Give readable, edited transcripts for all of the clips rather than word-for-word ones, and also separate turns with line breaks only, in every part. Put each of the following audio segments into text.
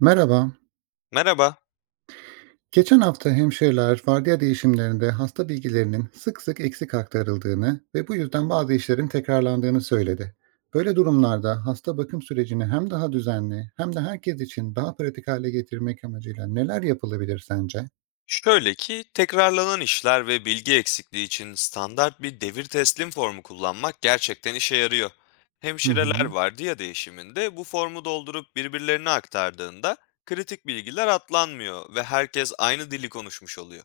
Merhaba.
Merhaba.
Geçen hafta hemşireler vardiya değişimlerinde hasta bilgilerinin sık sık eksik aktarıldığını ve bu yüzden bazı işlerin tekrarlandığını söyledi. Böyle durumlarda hasta bakım sürecini hem daha düzenli hem de herkes için daha pratik hale getirmek amacıyla neler yapılabilir sence?
Şöyle ki, tekrarlanan işler ve bilgi eksikliği için standart bir devir teslim formu kullanmak gerçekten işe yarıyor.
Hı
Hemşireler
hı.
vardiya değişiminde bu formu doldurup birbirlerine aktardığında kritik bilgiler atlanmıyor ve herkes aynı dili konuşmuş oluyor.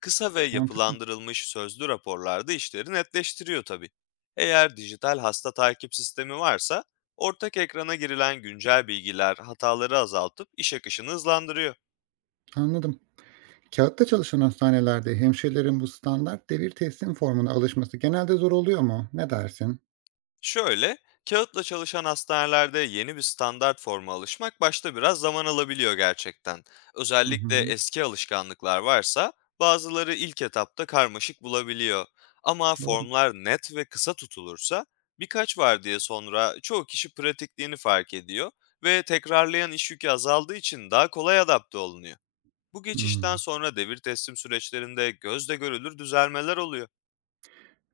Kısa ve
Mantıklı.
yapılandırılmış sözlü raporlarda işleri netleştiriyor tabii. Eğer dijital hasta takip sistemi varsa, ortak ekrana girilen güncel bilgiler hataları azaltıp iş akışını hızlandırıyor.
Anladım. Kağıtta çalışan hastanelerde hemşirelerin bu standart devir teslim formuna alışması genelde zor oluyor mu? Ne dersin?
Şöyle, kağıtla çalışan hastanelerde yeni bir standart forma alışmak başta biraz zaman alabiliyor gerçekten.
Hı
Özellikle
hı.
eski alışkanlıklar varsa, bazıları ilk etapta karmaşık bulabiliyor. Ama
Doğru.
formlar net ve kısa tutulursa, birkaç var diye sonra çoğu kişi pratikliğini fark ediyor ve tekrarlayan iş yükü azaldığı için daha kolay adapte olunuyor. Bu geçişten
Hmm.
sonra devir teslim süreçlerinde gözle görülür düzelmeler oluyor.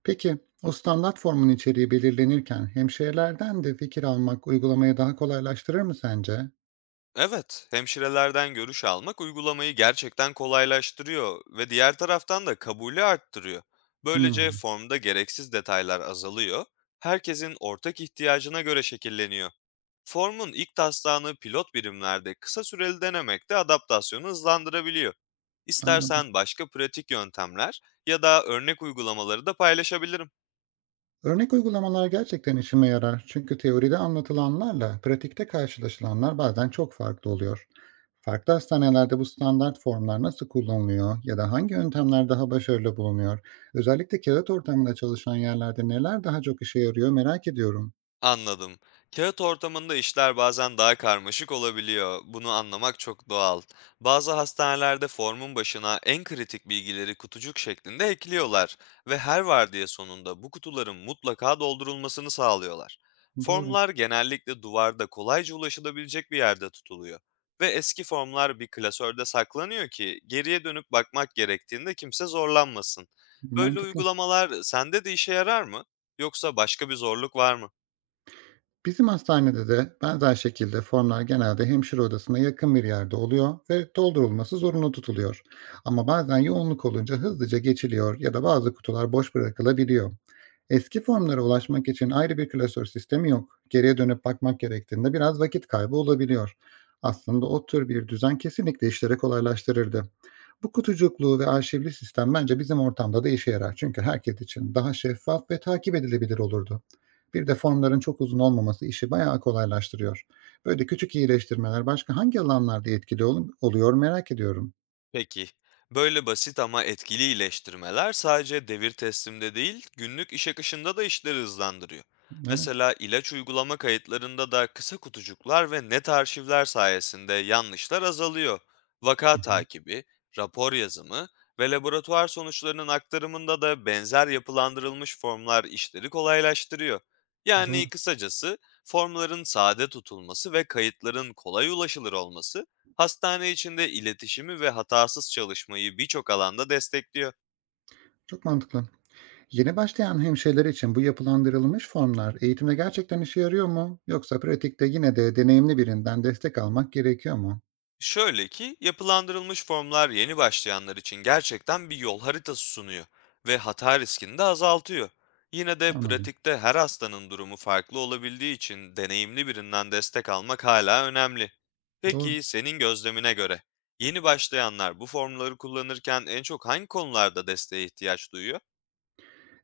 Peki, o standart formun içeriği belirlenirken hemşirelerden de fikir almak uygulamayı daha kolaylaştırır mı sence?
Evet, hemşirelerden görüş almak uygulamayı gerçekten kolaylaştırıyor ve diğer taraftan da kabulü arttırıyor. Böylece
Hmm,
formda gereksiz detaylar azalıyor, herkesin ortak ihtiyacına göre şekilleniyor. Formun ilk taslağını pilot birimlerde kısa süreli denemek de adaptasyonu hızlandırabiliyor.
anladım.
İstersen başka pratik yöntemler ya da örnek uygulamaları da paylaşabilirim.
Örnek uygulamalar gerçekten işime yarar. Çünkü teoride anlatılanlarla pratikte karşılaşılanlar bazen çok farklı oluyor. Farklı hastanelerde bu standart formlar nasıl kullanılıyor ya da hangi yöntemler daha başarılı bulunuyor? Özellikle kağıt ortamında çalışan yerlerde neler daha çok işe yarıyor merak ediyorum.
Anladım. Kağıt ortamında işler bazen daha karmaşık olabiliyor. Bunu anlamak çok doğal. Bazı hastanelerde formun başına en kritik bilgileri kutucuk şeklinde ekliyorlar ve her vardiya sonunda bu kutuların mutlaka doldurulmasını sağlıyorlar.
Doğru,
Formlar genellikle duvarda kolayca ulaşılabilecek bir yerde tutuluyor ve eski formlar bir klasörde saklanıyor ki geriye dönüp bakmak gerektiğinde kimse zorlanmasın. Böyle
mantıklı.
uygulamalar sende de işe yarar mı? Yoksa başka bir zorluk var mı?
Bizim hastanede de benzer şekilde formlar genelde hemşire odasına yakın bir yerde oluyor ve doldurulması zorunlu tutuluyor. Ama bazen yoğunluk olunca hızlıca geçiliyor ya da bazı kutular boş bırakılabiliyor. Eski formlara ulaşmak için ayrı bir klasör sistemi yok. Geriye dönüp bakmak gerektiğinde biraz vakit kaybı olabiliyor. Aslında o tür bir düzen kesinlikle işleri kolaylaştırırdı. Bu kutucukluğu ve arşivli sistem bence bizim ortamda da işe yarar. Çünkü herkes için daha şeffaf ve takip edilebilir olurdu. Bir de formların çok uzun olmaması işi bayağı kolaylaştırıyor. Böyle küçük iyileştirmeler başka hangi alanlarda etkili oluyor merak ediyorum.
Peki. Böyle basit ama etkili iyileştirmeler sadece devir teslimde değil, günlük iş akışında da işleri hızlandırıyor.
Evet.
Mesela ilaç uygulama kayıtlarında da kısa kutucuklar ve net arşivler sayesinde yanlışlar azalıyor. Vaka
Hı hı.
takibi, rapor yazımı ve laboratuvar sonuçlarının aktarımında da benzer yapılandırılmış formlar işleri kolaylaştırıyor.
Doğru.
Yani kısacası, formların sade tutulması ve kayıtların kolay ulaşılır olması hastane içinde iletişimi ve hatasız çalışmayı birçok alanda destekliyor.
Çok mantıklı. Yeni başlayan hemşireler için bu yapılandırılmış formlar eğitimde gerçekten işe yarıyor mu? Yoksa pratikte yine de deneyimli birinden destek almak gerekiyor mu?
Şöyle ki, yapılandırılmış formlar yeni başlayanlar için gerçekten bir yol haritası sunuyor ve hata riskini de azaltıyor. Yine de
Anladım.
pratikte her hastanın durumu farklı olabildiği için deneyimli birinden destek almak hala önemli.
Doğru.
Peki, senin gözlemine göre yeni başlayanlar bu formları kullanırken en çok hangi konularda desteğe ihtiyaç duyuyor?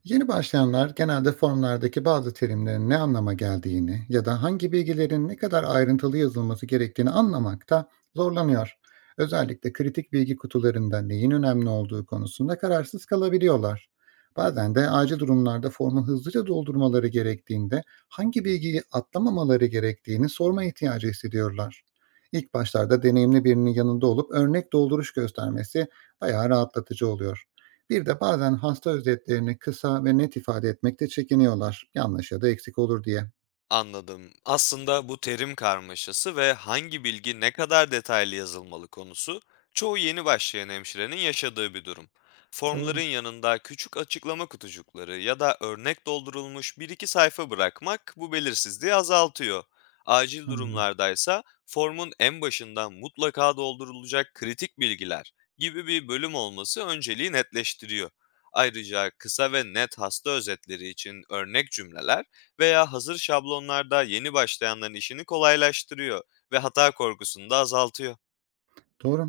Yeni başlayanlar genelde formlardaki bazı terimlerin ne anlama geldiğini ya da hangi bilgilerin ne kadar ayrıntılı yazılması gerektiğini anlamakta zorlanıyor. Özellikle kritik bilgi kutularında neyin önemli olduğu konusunda kararsız kalabiliyorlar. Bazen de acil durumlarda formu hızlıca doldurmaları gerektiğinde hangi bilgiyi atlamamaları gerektiğini sorma ihtiyacı hissediyorlar. İlk başlarda deneyimli birinin yanında olup örnek dolduruş göstermesi bayağı rahatlatıcı oluyor. Bir de bazen hasta özetlerini kısa ve net ifade etmekte çekiniyorlar, yanlış ya da eksik olur diye.
Anladım. Aslında bu terim karmaşası ve hangi bilgi ne kadar detaylı yazılmalı konusu, çoğu yeni başlayan hemşirenin yaşadığı bir durum. Formların
Doğru,
yanında küçük açıklama kutucukları ya da örnek doldurulmuş bir iki sayfa bırakmak bu belirsizliği azaltıyor. Acil
anladım.
durumlardaysa formun en başından mutlaka doldurulacak kritik bilgiler gibi bir bölüm olması önceliği netleştiriyor. Ayrıca kısa ve net hasta özetleri için örnek cümleler veya hazır şablonlarda yeni başlayanların işini kolaylaştırıyor ve hata korkusunu da azaltıyor.
Doğru.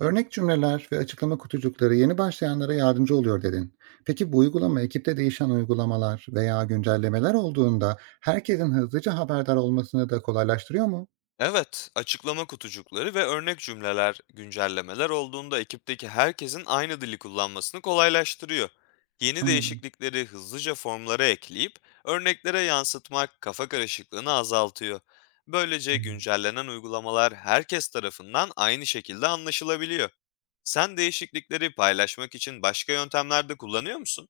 Örnek cümleler ve açıklama kutucukları yeni başlayanlara yardımcı oluyor dedin. Peki bu uygulama ekipte değişen uygulamalar veya güncellemeler olduğunda herkesin hızlıca haberdar olmasını da kolaylaştırıyor mu?
Evet, açıklama kutucukları ve örnek cümleler, güncellemeler olduğunda ekipteki herkesin aynı dili kullanmasını kolaylaştırıyor. Yeni
Anladım.
değişiklikleri hızlıca formlara ekleyip örneklere yansıtmak kafa karışıklığını azaltıyor. Böylece
Anladım.
güncellenen uygulamalar herkes tarafından aynı şekilde anlaşılabiliyor. Sen değişiklikleri paylaşmak için başka yöntemler de kullanıyor musun?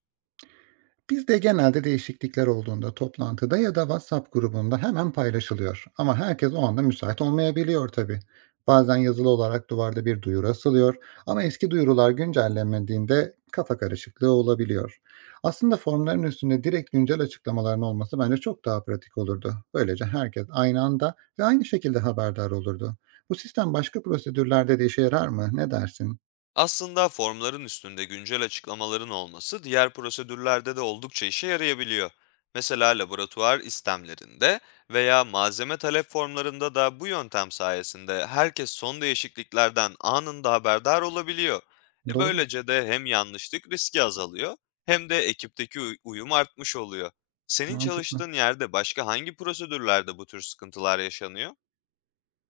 Biz de genelde değişiklikler olduğunda toplantıda ya da WhatsApp grubunda hemen paylaşılıyor. Ama herkes o anda müsait olmayabiliyor tabii. Bazen yazılı olarak duvarda bir duyuru asılıyor ama eski duyurular güncellenmediğinde kafa karışıklığı olabiliyor. Aslında formların üstünde direkt güncel açıklamaların olması bence çok daha pratik olurdu. Böylece herkes aynı anda ve aynı şekilde haberdar olurdu. Bu sistem başka prosedürlerde de işe yarar mı? Ne dersin?
Aslında formların üstünde güncel açıklamaların olması diğer prosedürlerde de oldukça işe yarayabiliyor. Mesela laboratuvar istemlerinde veya malzeme talep formlarında da bu yöntem sayesinde herkes son değişikliklerden anında haberdar olabiliyor. E
Doğru,
böylece de hem yanlışlık riski azalıyor hem de ekipteki uyum artmış oluyor. Senin
mantıklı.
çalıştığın yerde başka hangi prosedürlerde bu tür sıkıntılar yaşanıyor?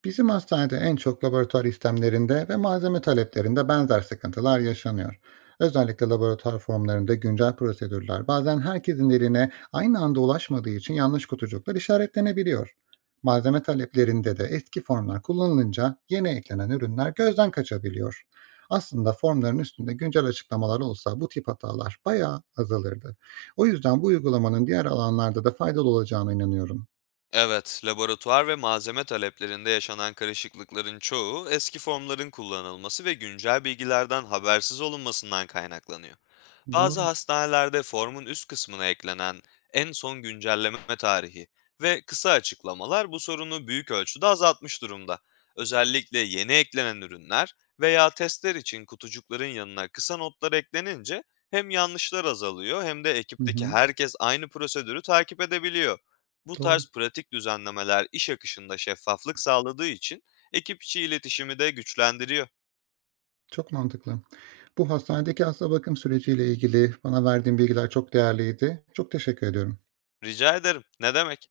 Bizim hastanede en çok laboratuvar istemlerinde ve malzeme taleplerinde benzer sıkıntılar yaşanıyor. Özellikle laboratuvar formlarında güncel prosedürler bazen herkesin eline aynı anda ulaşmadığı için yanlış kutucuklar işaretlenebiliyor. Malzeme taleplerinde de eski formlar kullanılınca yeni eklenen ürünler gözden kaçabiliyor. Aslında formların üstünde güncel açıklamalar olsa bu tip hatalar bayağı azalırdı. O yüzden bu uygulamanın diğer alanlarda da faydalı olacağına inanıyorum.
Evet, laboratuvar ve malzeme taleplerinde yaşanan karışıklıkların çoğu, eski formların kullanılması ve güncel bilgilerden habersiz olunmasından kaynaklanıyor. Bazı
Doğru.
hastanelerde formun üst kısmına eklenen en son güncelleme tarihi ve kısa açıklamalar bu sorunu büyük ölçüde azaltmış durumda. Özellikle yeni eklenen ürünler veya testler için kutucukların yanına kısa notlar eklenince hem yanlışlar azalıyor hem de
Hı
ekipteki
hı.
herkes aynı prosedürü takip edebiliyor. Bu
Doğru.
tarz pratik düzenlemeler iş akışında şeffaflık sağladığı için ekip içi iletişimi de güçlendiriyor.
Çok mantıklı. Bu hastanedeki hasta bakım süreciyle ilgili bana verdiğin bilgiler çok değerliydi. Çok teşekkür ediyorum.
Rica ederim. Ne demek?